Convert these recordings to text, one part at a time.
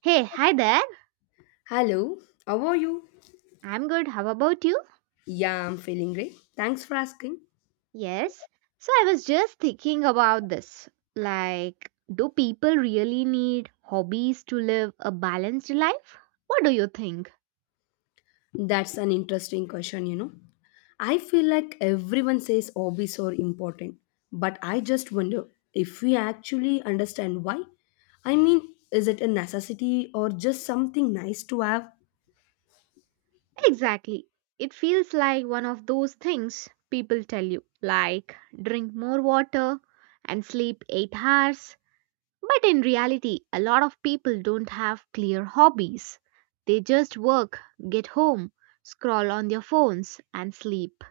Hey, hi there. Hello, how are you? I'm good. How about you? Yeah, I'm feeling great. Thanks for asking. Yes. So I was just thinking about this. Like, do people really need hobbies to live a balanced life? What do you think? That's an interesting question. I feel like everyone says hobbies are important, but I just wonder if we actually understand why. I mean, is it a necessity or just something nice to have? Exactly. It feels like one of those things people tell you, like drink more water and sleep 8 hours. But in reality, a lot of people don't have clear hobbies. They just work, get home, scroll on their phones, and sleep.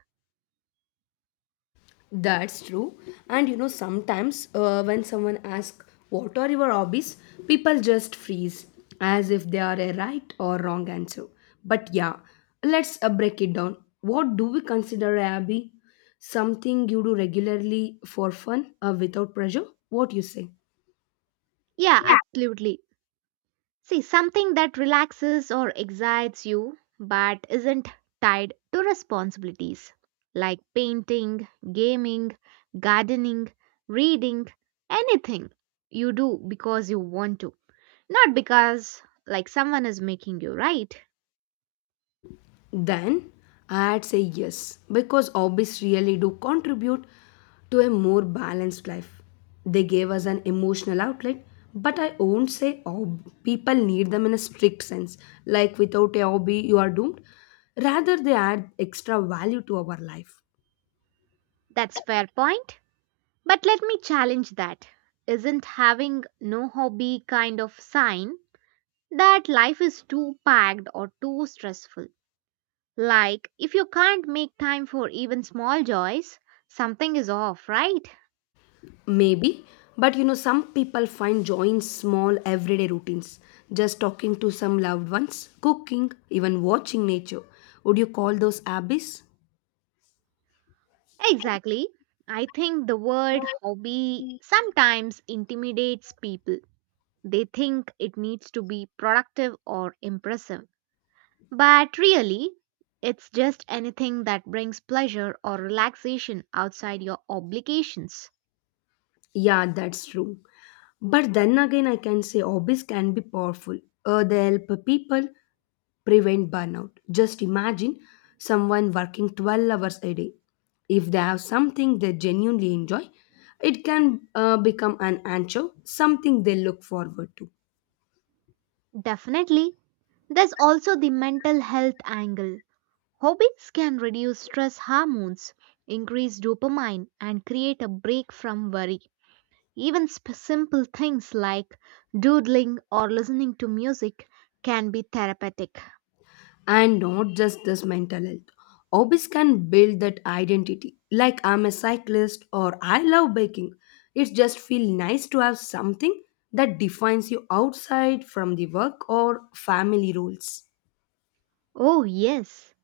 That's true. And sometimes when someone asks, What are your hobbies? People just freeze as if they are a right or wrong answer. But yeah, let's break it down. What do we consider a hobby? Something you do regularly for fun without pressure? What you say? Yeah, absolutely. See, something that relaxes or excites you but isn't tied to responsibilities like painting, gaming, gardening, reading, anything you do because you want to, not because like someone is making you right. Then I'd say yes, because hobbies really do contribute to a more balanced life. They gave us an emotional outlet, but I won't say people need them in a strict sense, like without a hobby, you are doomed. Rather, they add extra value to our life. That's fair point. But let me challenge that. Isn't having no hobby kind of sign that life is too packed or too stressful? Like, if you can't make time for even small joys, something is off, right? Maybe, but some people find joy in small everyday routines, just talking to some loved ones, cooking, even watching nature. Would you call those hobbies? Exactly. I think the word hobby sometimes intimidates people. They think it needs to be productive or impressive. But really, it's just anything that brings pleasure or relaxation outside your obligations. Yeah, that's true. But then again, I can say hobbies can be powerful. They help people prevent burnout. Just imagine someone working 12 hours a day. If they have something they genuinely enjoy, it can become an anchor, something they look forward to. Definitely. There's also the mental health angle. Hobbies can reduce stress hormones, increase dopamine, and create a break from worry. Even simple things like doodling or listening to music can be therapeutic. And not just this mental health. Hobbies can build that identity. Like I'm a cyclist or I love baking. It just feels nice to have something that defines you outside from the work or family rules. Oh, yes.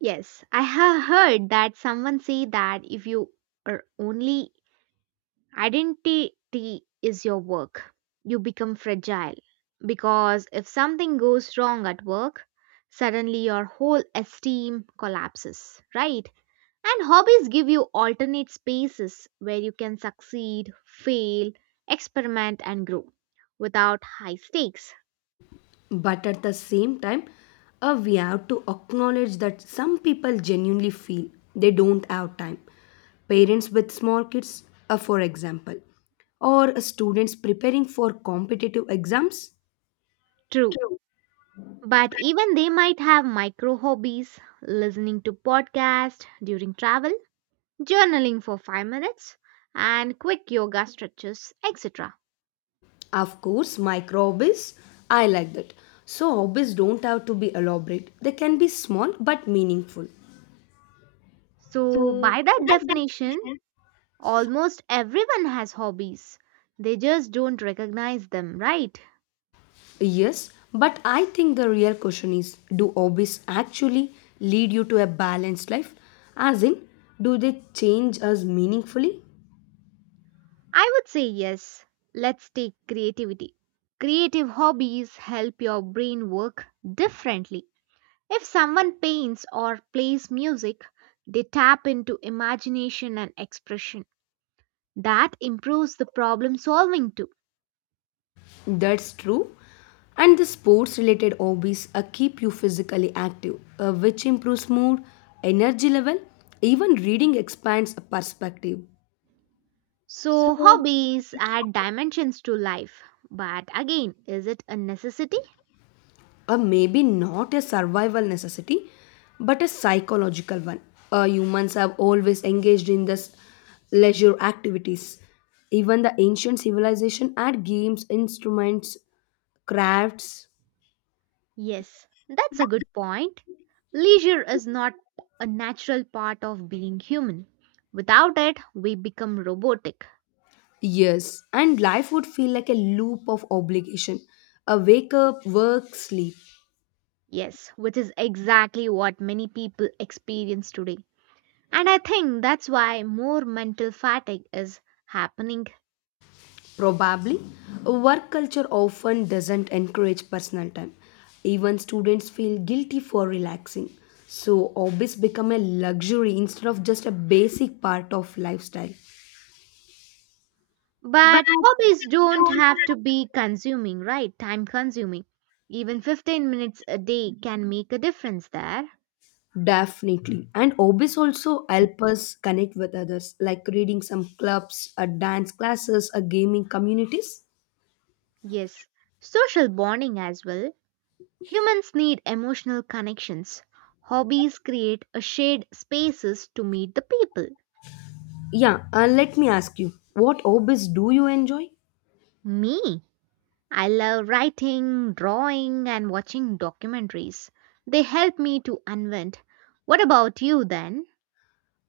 Yes, I have heard that someone say that if you are only identity is your work, you become fragile. Because if something goes wrong at work, suddenly your whole esteem collapses, right? And hobbies give you alternate spaces where you can succeed, fail, experiment, and grow without high stakes. But at the same time, we have to acknowledge that some people genuinely feel they don't have time. Parents with small kids, for example, or students preparing for competitive exams. True. But even they might have micro hobbies, listening to podcasts during travel, journaling for 5 minutes, and quick yoga stretches, etc. Of course, microbes, I like that. So, hobbies don't have to be elaborate, they can be small but meaningful. So, by that definition, almost everyone has hobbies. They just don't recognize them, right? Yes, but I think the real question is, do hobbies actually lead you to a balanced life? As in, do they change us meaningfully? I would say yes. Let's take creativity. Creative hobbies help your brain work differently. If someone paints or plays music, they tap into imagination and expression. That improves the problem solving too. That's true. And the sports related hobbies keep you physically active, which improves mood, energy level, even reading expands a perspective. So, hobbies add dimensions to life. But again, is it a necessity? Maybe not a survival necessity, but a psychological one. Humans have always engaged in this leisure activities. Even the ancient civilization had games, instruments, crafts. Yes, that's a good point. Leisure is not a natural part of being human. Without it, we become robotic. Yes, and life would feel like a loop of obligation. A wake up, work, sleep. Yes, which is exactly what many people experience today. And I think that's why more mental fatigue is happening. Probably, work culture often doesn't encourage personal time. Even students feel guilty for relaxing. So, hobbies become a luxury instead of just a basic part of lifestyle. But hobbies don't have to be consuming, right? Time consuming. Even 15 minutes a day can make a difference there. Definitely. And hobbies also help us connect with others, like reading some clubs, a dance classes, a gaming communities. Yes, social bonding as well. Humans need emotional connections. Hobbies create a shared spaces to meet the people. Yeah, let me ask you, what hobbies do you enjoy? Me, I love writing, drawing and watching documentaries. They help me to unwind. What about you then?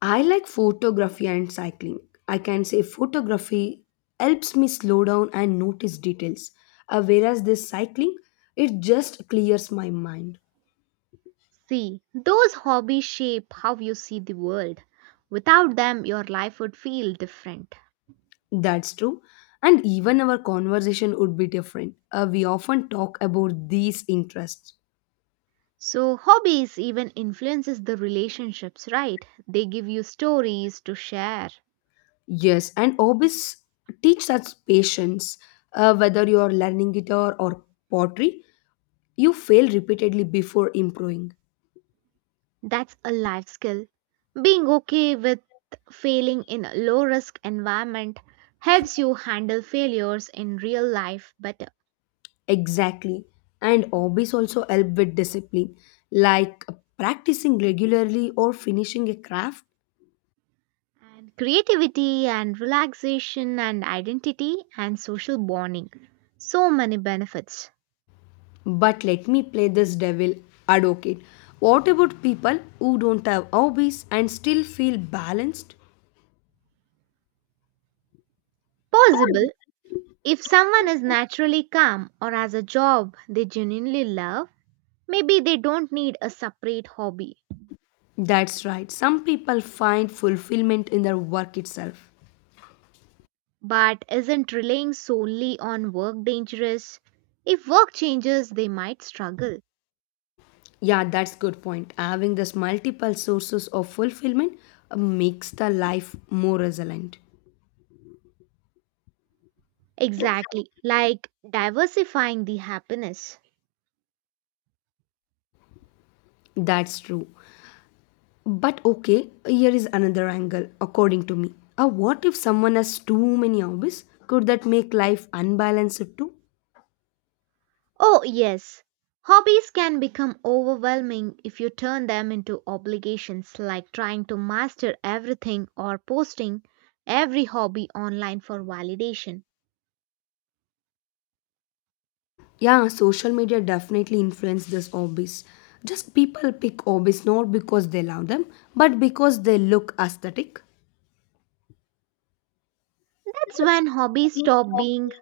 I like photography and cycling. I can say photography helps me slow down and notice details, whereas this cycling, it just clears my mind. See, those hobbies shape how you see the world. Without them, your life would feel different. That's true. And even our conversation would be different. We often talk about these interests. So hobbies even influences the relationships, right? They give you stories to share. Yes, and hobbies teach us patience. Whether you are learning guitar or pottery, you fail repeatedly before improving. That's a life skill. Being okay with failing in a low risk environment helps you handle failures in real life better. Exactly. And hobbies also help with discipline, like practicing regularly or finishing a craft. And creativity and relaxation and identity and social bonding. So many benefits. But let me play this devil advocate. What about people who don't have hobbies and still feel balanced? Possible if someone is naturally calm or has a job they genuinely love, maybe they don't need a separate hobby. That's right. Some people find fulfillment in their work itself. But isn't relying solely on work dangerous? If work changes, they might struggle. Yeah, that's good point. Having these multiple sources of fulfillment makes the life more resilient. Exactly, like diversifying the happiness. That's true. But okay, here is another angle, according to me. What if someone has too many hobbies? Could that make life unbalanced too? Oh, yes. Hobbies can become overwhelming if you turn them into obligations, like trying to master everything or posting every hobby online for validation. Yeah, social media definitely influence these hobbies. Just people pick hobbies not because they love them, but because they look aesthetic. That's when hobbies stop being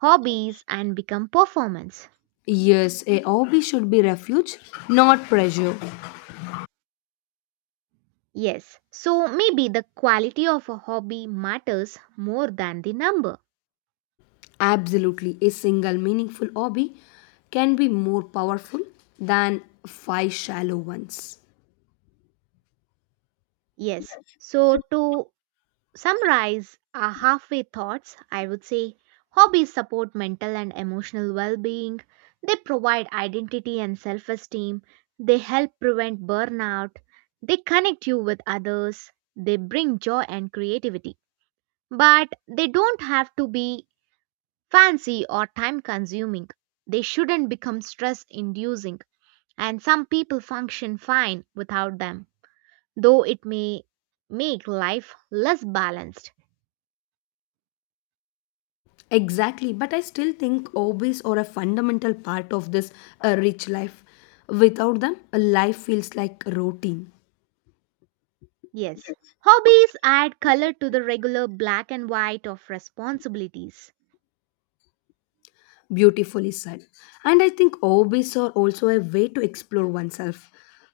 hobbies and become performance. Yes, a hobby should be refuge, not pressure. Yes, so maybe the quality of a hobby matters more than the number. Absolutely, a single meaningful hobby can be more powerful than five shallow ones. Yes, so to summarize our halfway thoughts, I would say hobbies support mental and emotional well being, they provide identity and self esteem, they help prevent burnout, they connect you with others, they bring joy and creativity. But they don't have to be fancy or time consuming, they shouldn't become stress inducing and some people function fine without them, though it may make life less balanced. Exactly, but I still think hobbies are a fundamental part of this rich life. Without them, a life feels like routine. Yes. Hobbies add color to the regular black and white of responsibilities. Beautifully said. And I think hobbies are also a way to explore oneself.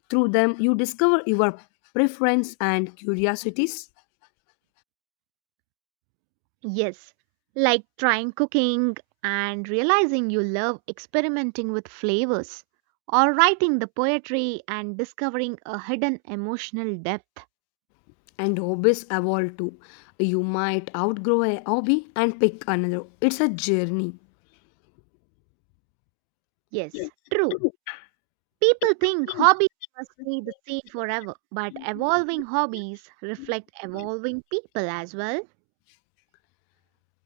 Through them, you discover your preference and curiosities. Yes, like trying cooking and realizing you love experimenting with flavors, or writing the poetry and discovering a hidden emotional depth. And hobbies evolve too. You might outgrow a hobby and pick another. It's a journey. Yes, true. People think hobbies must stay the same forever, but evolving hobbies reflect evolving people as well.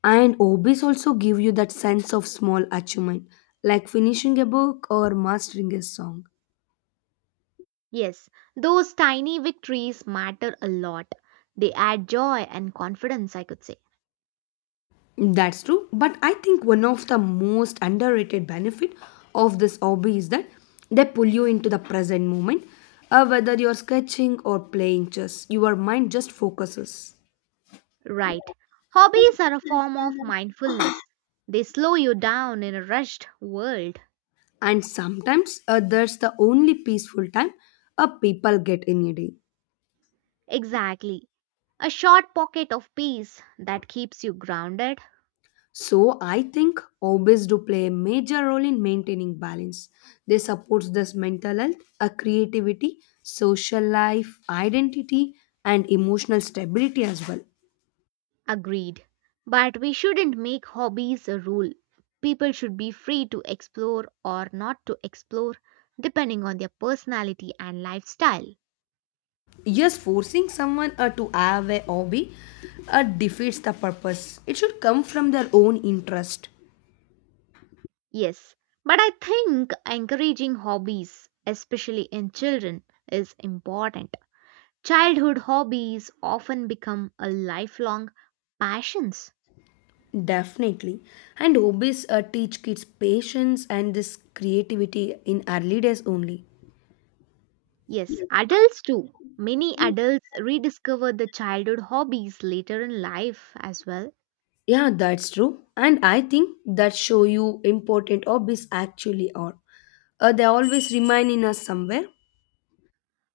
And hobbies also give you that sense of small achievement, like finishing a book or mastering a song. Yes, those tiny victories matter a lot. They add joy and confidence, I could say. That's true, but I think one of the most underrated benefit of this hobby is that they pull you into the present moment. Whether you're sketching or playing chess, your mind just focuses. Right. Hobbies are a form of mindfulness. They slow you down in a rushed world. And sometimes that's the only peaceful time people get in a day. Exactly. A short pocket of peace that keeps you grounded. So I think hobbies do play a major role in maintaining balance. They support this mental health, a creativity, social life, identity, and emotional stability as well. Agreed. But we shouldn't make hobbies a rule. People should be free to explore or not to explore depending on their personality and lifestyle. Yes, forcing someone to have a hobby defeats the purpose. It should come from their own interest. Yes, but I think encouraging hobbies, especially in children, is important. Childhood hobbies often become a lifelong passions. Definitely. And hobbies teach kids patience and this creativity in early days only. Yes, adults too. Many adults rediscover the childhood hobbies later in life as well. Yeah, that's true. And I think that show you important hobbies actually are. They always remain in us somewhere.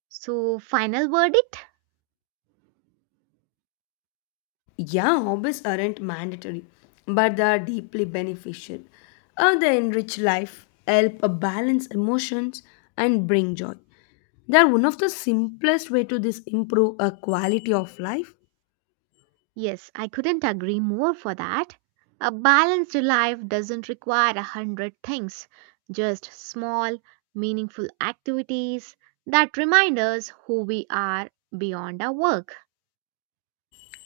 So, final verdict? Yeah, hobbies aren't mandatory, but they are deeply beneficial. They enrich life, help balance emotions, and bring joy. They are one of the simplest way to this improve a quality of life. Yes, I couldn't agree more for that. A balanced life doesn't require a hundred things, just small, meaningful activities that remind us who we are beyond our work.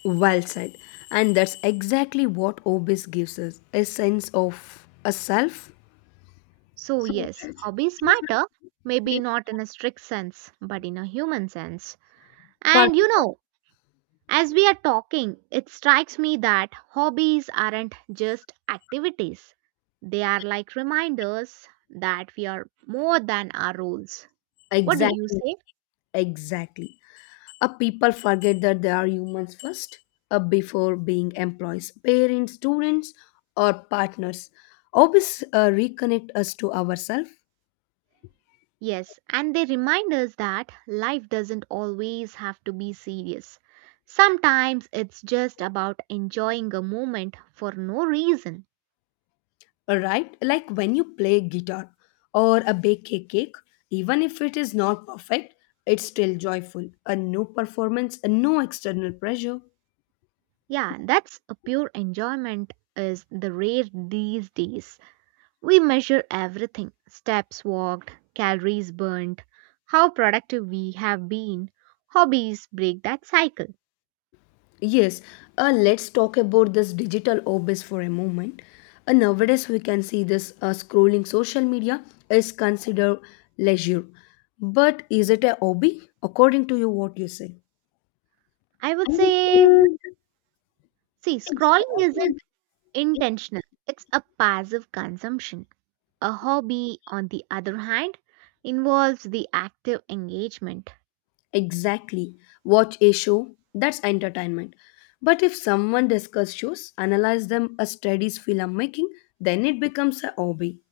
Well said. And that's exactly what hobbies gives us a sense of a self. So, yes, hobbies matter, maybe not in a strict sense, but in a human sense. And you Perfect. know, as we are talking, it strikes me that hobbies aren't just activities, they are like reminders that we are more than our roles. What do you Exactly. say? Exactly. People forget that they are humans first before being employees, parents, students, or partners. Hobbies reconnect us to ourselves, Yes, and they remind us that life doesn't always have to be serious. Sometimes it's just about enjoying a moment for no reason. right? Like when you play guitar or a bake a cake, even if it is not perfect, it's still joyful. A no performance, a no external pressure. Yeah, that's a pure enjoyment is the rare these days. We measure everything steps walked, calories burnt, how productive we have been. Hobbies break that cycle. Yes, let's talk about this digital obese for a moment. Nowadays, we can see this scrolling social media is considered leisure. But is it a hobby? According to you, what you say? I would say, see, scrolling isn't intentional. It's a passive consumption. A hobby, on the other hand, involves the active engagement. Exactly. Watch a show, that's entertainment. But if someone discuss shows, analyze them as studies filmmaking, then it becomes a hobby.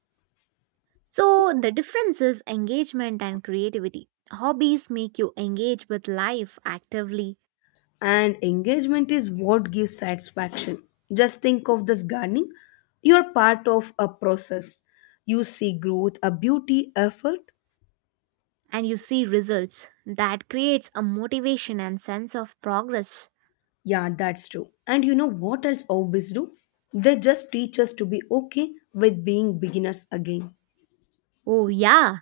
So the difference is engagement and creativity. Hobbies make you engage with life actively And engagement is what gives satisfaction. Just think of this gardening, you're part of a process, you see growth, a beauty, effort. and you see results. That creates a motivation and sense of progress. Yeah, that's true. And you know what else hobbies do? They just teach us to be okay with being beginners again. Oh, yeah.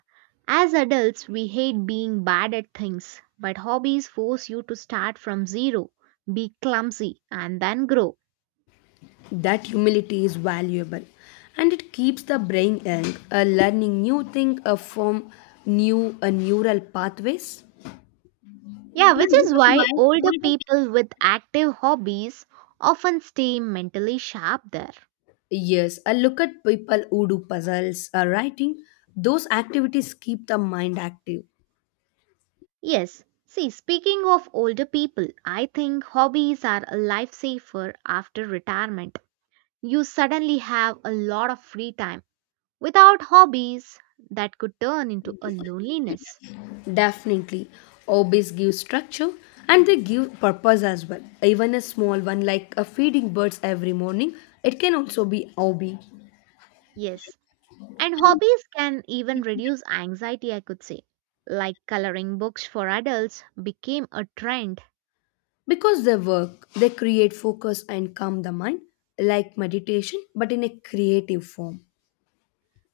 As adults, we hate being bad at things, but hobbies force you to start from zero, be clumsy, and then grow. That humility is valuable, and it keeps the brain young, learning new things, from new neural pathways. Yeah, which is why older people with active hobbies often stay mentally sharp there. Yes, I look at people who do puzzles or writing. Those activities keep the mind active. Yes, see, speaking of older people, I think hobbies are a lifesaver after retirement. You suddenly have a lot of free time. Without hobbies, that could turn into a loneliness. Definitely. Hobbies give structure and they give purpose as well. Even a small one like a feeding birds every morning, it can also be hobby. Yes, and hobbies can even reduce anxiety, I could say. Like coloring books for adults became a trend. Because they work, they create focus and calm the mind, like meditation, but in a creative form.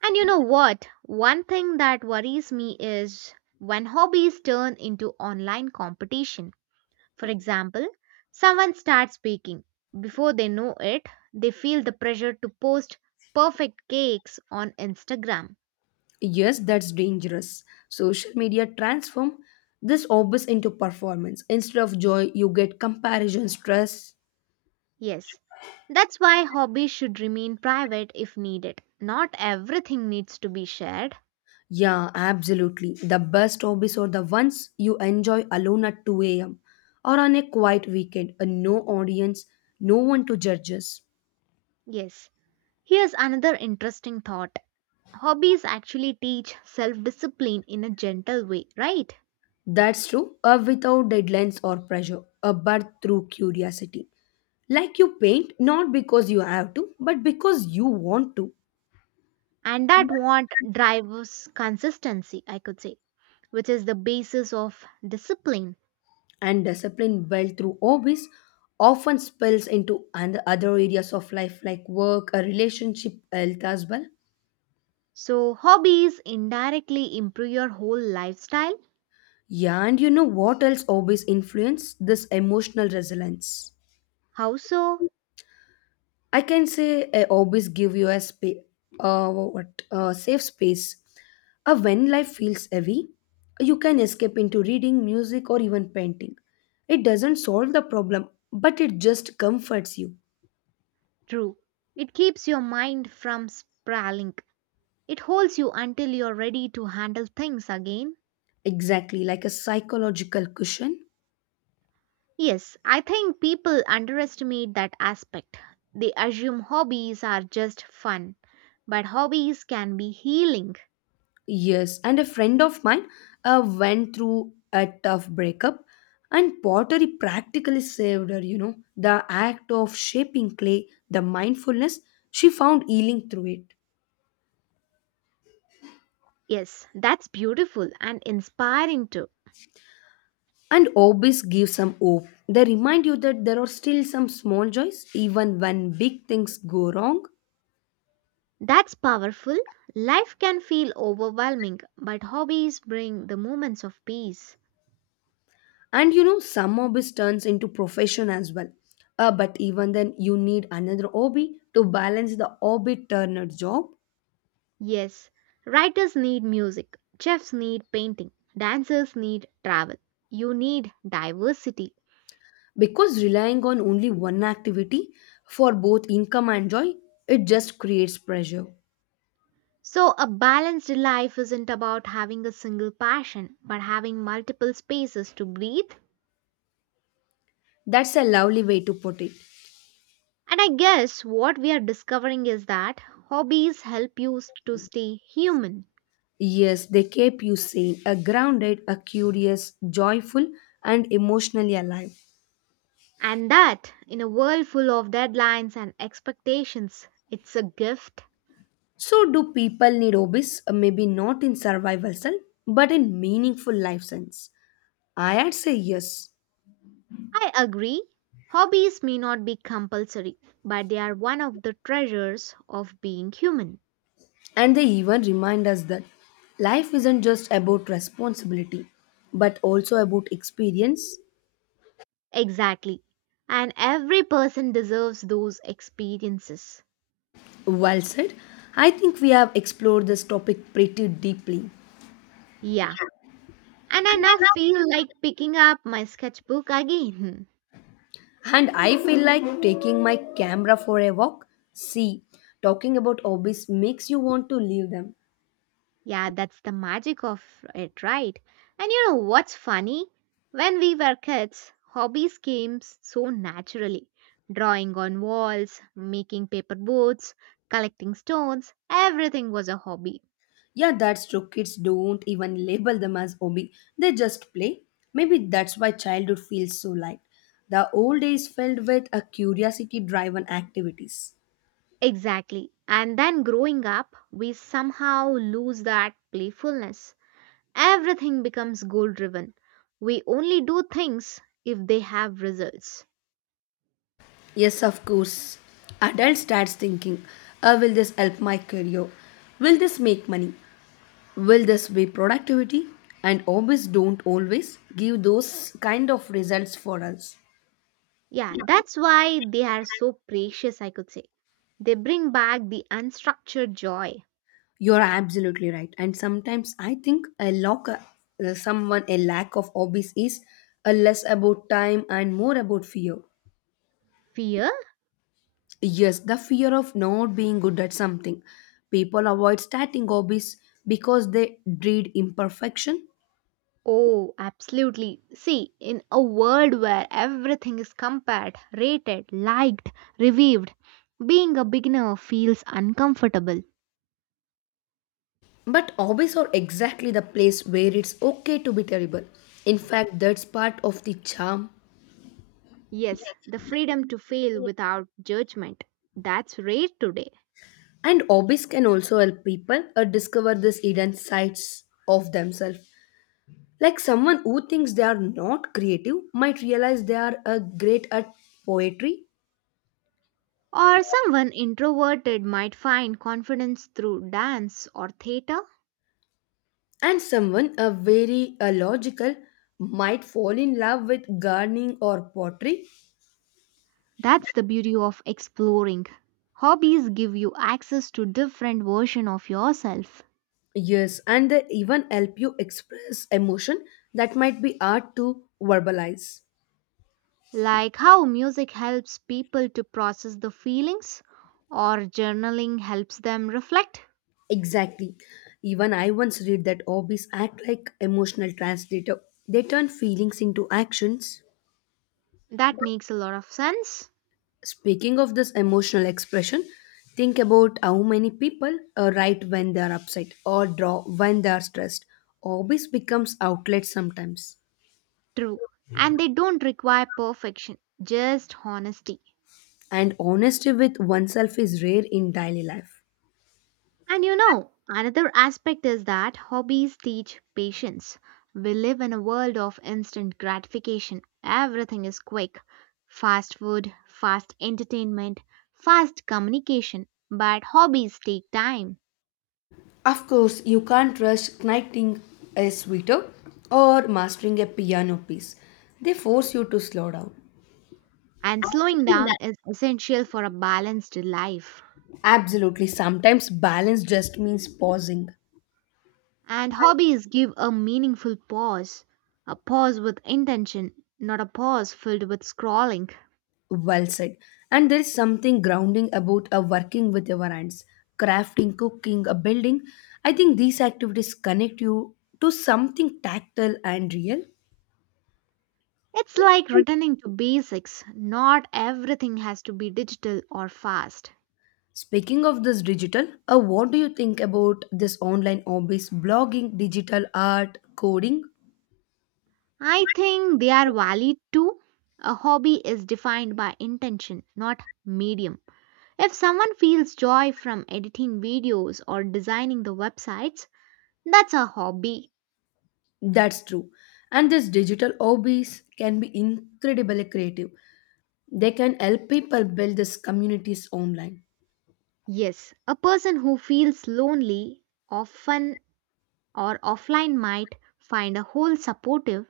And you know what? One thing that worries me is when hobbies turn into online competition. For example, someone starts baking. Before they know it, they feel the pressure to post perfect cakes on Instagram. Yes, that's dangerous. Social media transform this obvious into performance. Instead of joy, you get comparison stress. Yes, that's why hobbies should remain private if needed. Not everything needs to be shared. Yeah, absolutely. The best hobbies are the ones you enjoy alone at 2 a.m. or on a quiet weekend, and no audience, no one to judge us. Yes, here's another interesting thought. Hobbies actually teach self discipline in a gentle way, right? That's true, without deadlines or pressure, a but through curiosity. Like you paint, not because you have to, but because you want to. And that want drives consistency, I could say, which is the basis of discipline. And discipline built through hobbies often spills into and other areas of life like work, a relationship, health as well. So hobbies indirectly improve your whole lifestyle. Yeah, and you know what else hobbies influence? This emotional resilience. How so? I can say hobbies give you a space, safe space. When life feels heavy, you can escape into reading, music, or even painting. It doesn't solve the problem, but it just comforts you. True, it keeps your mind from sprawling. It holds you until you're ready to handle things again. Exactly, like a psychological cushion. Yes, I think people underestimate that aspect. They assume hobbies are just fun, but hobbies can be healing. Yes, and a friend of mine went through a tough breakup, and pottery practically saved her. The act of shaping clay, the mindfulness, she found healing through it. Yes, that's beautiful and inspiring too. And hobbies give some hope. They remind you that there are still some small joys, even when big things go wrong. That's powerful. Life can feel overwhelming, but hobbies bring the moments of peace. And some hobbies turns into profession as well. But even then, you need another hobby to balance the hobby turned job. Yes, writers need music, chefs need painting, dancers need travel. You need diversity. Because relying on only one activity for both income and joy, it just creates pressure. So, a balanced life isn't about having a single passion, but having multiple spaces to breathe. That's a lovely way to put it. And I guess what we are discovering is that hobbies help you to stay human. Yes, they keep you sane, a grounded, a curious, joyful, and emotionally alive. And that, in a world full of deadlines and expectations, it's a gift. So, do people need hobbies? Maybe not in survival sense, but in meaningful life sense. I'd say yes. I agree. Hobbies may not be compulsory, but they are one of the treasures of being human. And they even remind us that life isn't just about responsibility, but also about experience. Exactly. And every person deserves those experiences. Well said. I think we have explored this topic pretty deeply. Yeah. And I now feel like picking up my sketchbook again. And I feel like taking my camera for a walk. See, talking about hobbies makes you want to leave them. Yeah, that's the magic of it, right? And you know what's funny? When we were kids, hobbies came so naturally. Drawing on walls, making paper boats, collecting stones, everything was a hobby. Yeah, that's true. Kids don't even label them as hobby, they just play. Maybe that's why childhood feels so light. The old days filled with a curiosity driven activities. Exactly. And then growing up, we somehow lose that playfulness. Everything becomes goal driven. We only do things if they have results. Yes, of course. Adult starts thinking, will this help my career? Will this make money? Will this be productivity? And hobbies don't always give those kind of results for us. Yeah, that's why they are so precious, I could say. They bring back the unstructured joy. You're absolutely right, and sometimes I think a lack someone a lack of hobbies is a less about time and more about fear. Fear? Yes, the fear of not being good at something. People avoid starting hobbies because they dread imperfection. Oh, absolutely. See, in a world where everything is compared, rated, liked, reviewed, being a beginner feels uncomfortable. But hobbies are exactly the place where it's okay to be terrible. In fact, that's part of the charm. Yes, the freedom to fail without judgment. That's rare today. And hobbies can also help people discover these hidden sides of themselves. Like someone who thinks they are not creative might realize they are great at poetry, Or someone introverted might find confidence through dance or theatre. and someone very logical might fall in love with gardening or pottery. That's the beauty of exploring. Hobbies give you access to different version of yourself, Yes, and they even help you express emotion that might be hard to verbalize. like how music helps people to process the feelings or journaling helps them reflect. Exactly. Even I once read that hobbies act like emotional translator. They turn feelings into actions. That makes a lot of sense. Speaking of this emotional expression, think about how many people write when they are upset or draw when they are stressed. Hobbies becomes outlets sometimes. True. And they don't require perfection, just honesty. And honesty with oneself is rare in daily life. Another aspect is that hobbies teach patience. We live in a world of instant gratification. Everything is quick fast food, fast entertainment, fast communication. But hobbies take time, Of course, you can't rush knitting a sweater or mastering a piano piece. They force you to slow down. and slowing down is essential for a balanced life. Absolutely. Sometimes balance just means pausing. And hobbies give a meaningful pause, a pause with intention, not a pause filled with scrolling. Well said. And there is something grounding about a working with your hands, crafting, cooking, a building. I think these activities connect you to something tactile and real. It's like returning to basics. Not everything has to be digital or fast. Speaking of this digital, what do you think about this online hobbies, blogging, digital art, coding? I think they are valid too. A hobby is defined by intention, not medium. If someone feels joy from editing videos or designing the websites, that's a hobby. That's true. And these digital hobbies can be incredibly creative. They can help people build these communities online. Yes, a person who feels lonely often or offline might find a whole supportive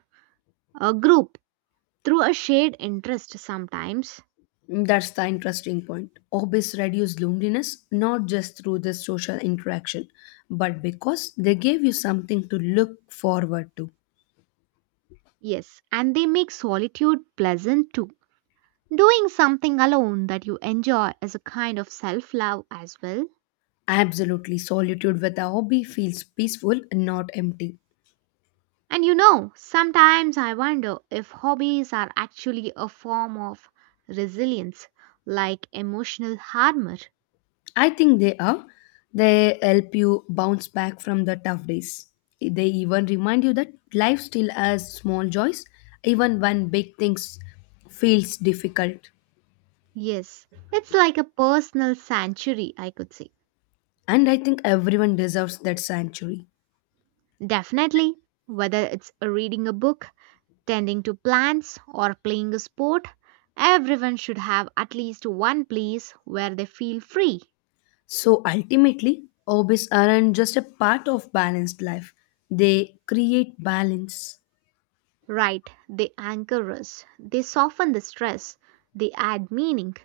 a group through a shared interest sometimes. That's the interesting point. Hobbies reduce loneliness not just through the social interaction, but because they gave you something to look forward to. Yes, and they make solitude pleasant too. Doing something alone that you enjoy is a kind of self love as well. Absolutely, solitude with a hobby feels peaceful and not empty. Sometimes I wonder if hobbies are actually a form of resilience, like emotional armor. I think they are. They help you bounce back from the tough days. They even remind you that life still has small joys, even when big things feels difficult. Yes, it's like a personal sanctuary, I could say. And I think everyone deserves that sanctuary. Definitely, whether it's reading a book, tending to plants, or playing a sport, everyone should have at least one place where they feel free. So ultimately, hobbies aren't just a part of balanced life, they create balance. Right, they anchor us, they soften the stress, they add meaning.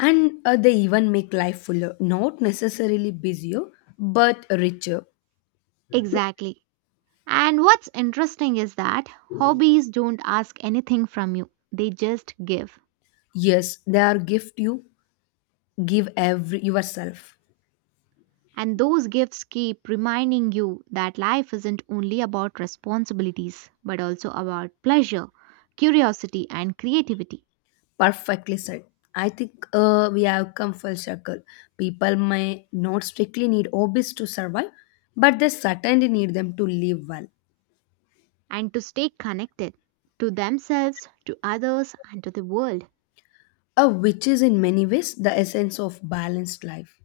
And they even make life fuller, not necessarily busier, but richer. Exactly. And what's interesting is that hobbies don't ask anything from you, they just give. Yes, they are gift you give every yourself. And those gifts keep reminding you that life isn't only about responsibilities, but also about pleasure, curiosity, and creativity. Perfectly said. I think we have come full circle. People may not strictly need hobbies to survive, but they certainly need them to live well, And to stay connected to themselves, to others, and to the world. Which is in many ways the essence of balanced life.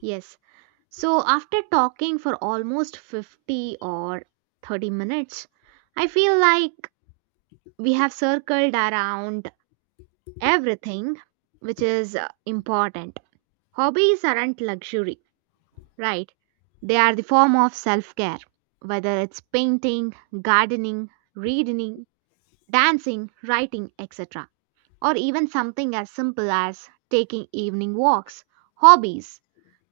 Yes. So, after talking for almost 50 or 30 minutes, I feel like we have circled around everything which is important. Hobbies aren't luxury, right? They are the form of self care, whether it's painting, gardening, reading, dancing, writing, etc. Or even something as simple as taking evening walks, hobbies.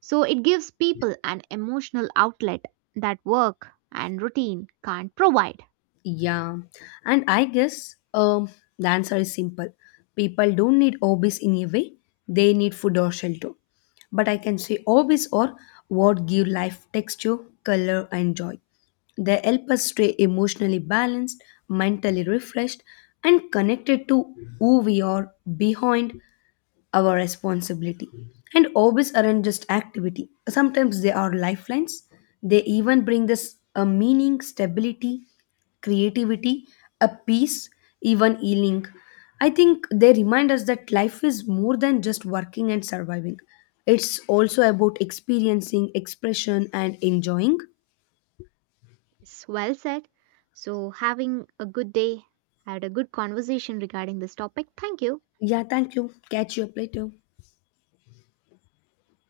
So it gives people an emotional outlet that work and routine can't provide. Yeah, and I guess the answer is simple. People don't need hobbies in a way, they need food or shelter. But I can say hobbies are what give life texture, color, and joy. They help us stay emotionally balanced, mentally refreshed, and connected to who we are behind our responsibility. And hobbies aren't just activity. Sometimes they are lifelines. They even bring us a meaning, stability, creativity, a peace, even healing. I think they remind us that life is more than just working and surviving. It's also about experiencing, expression, and enjoying. Yes, well said. So having a good day, had a good conversation regarding this topic. Thank you. Yeah, thank you. Catch you up later.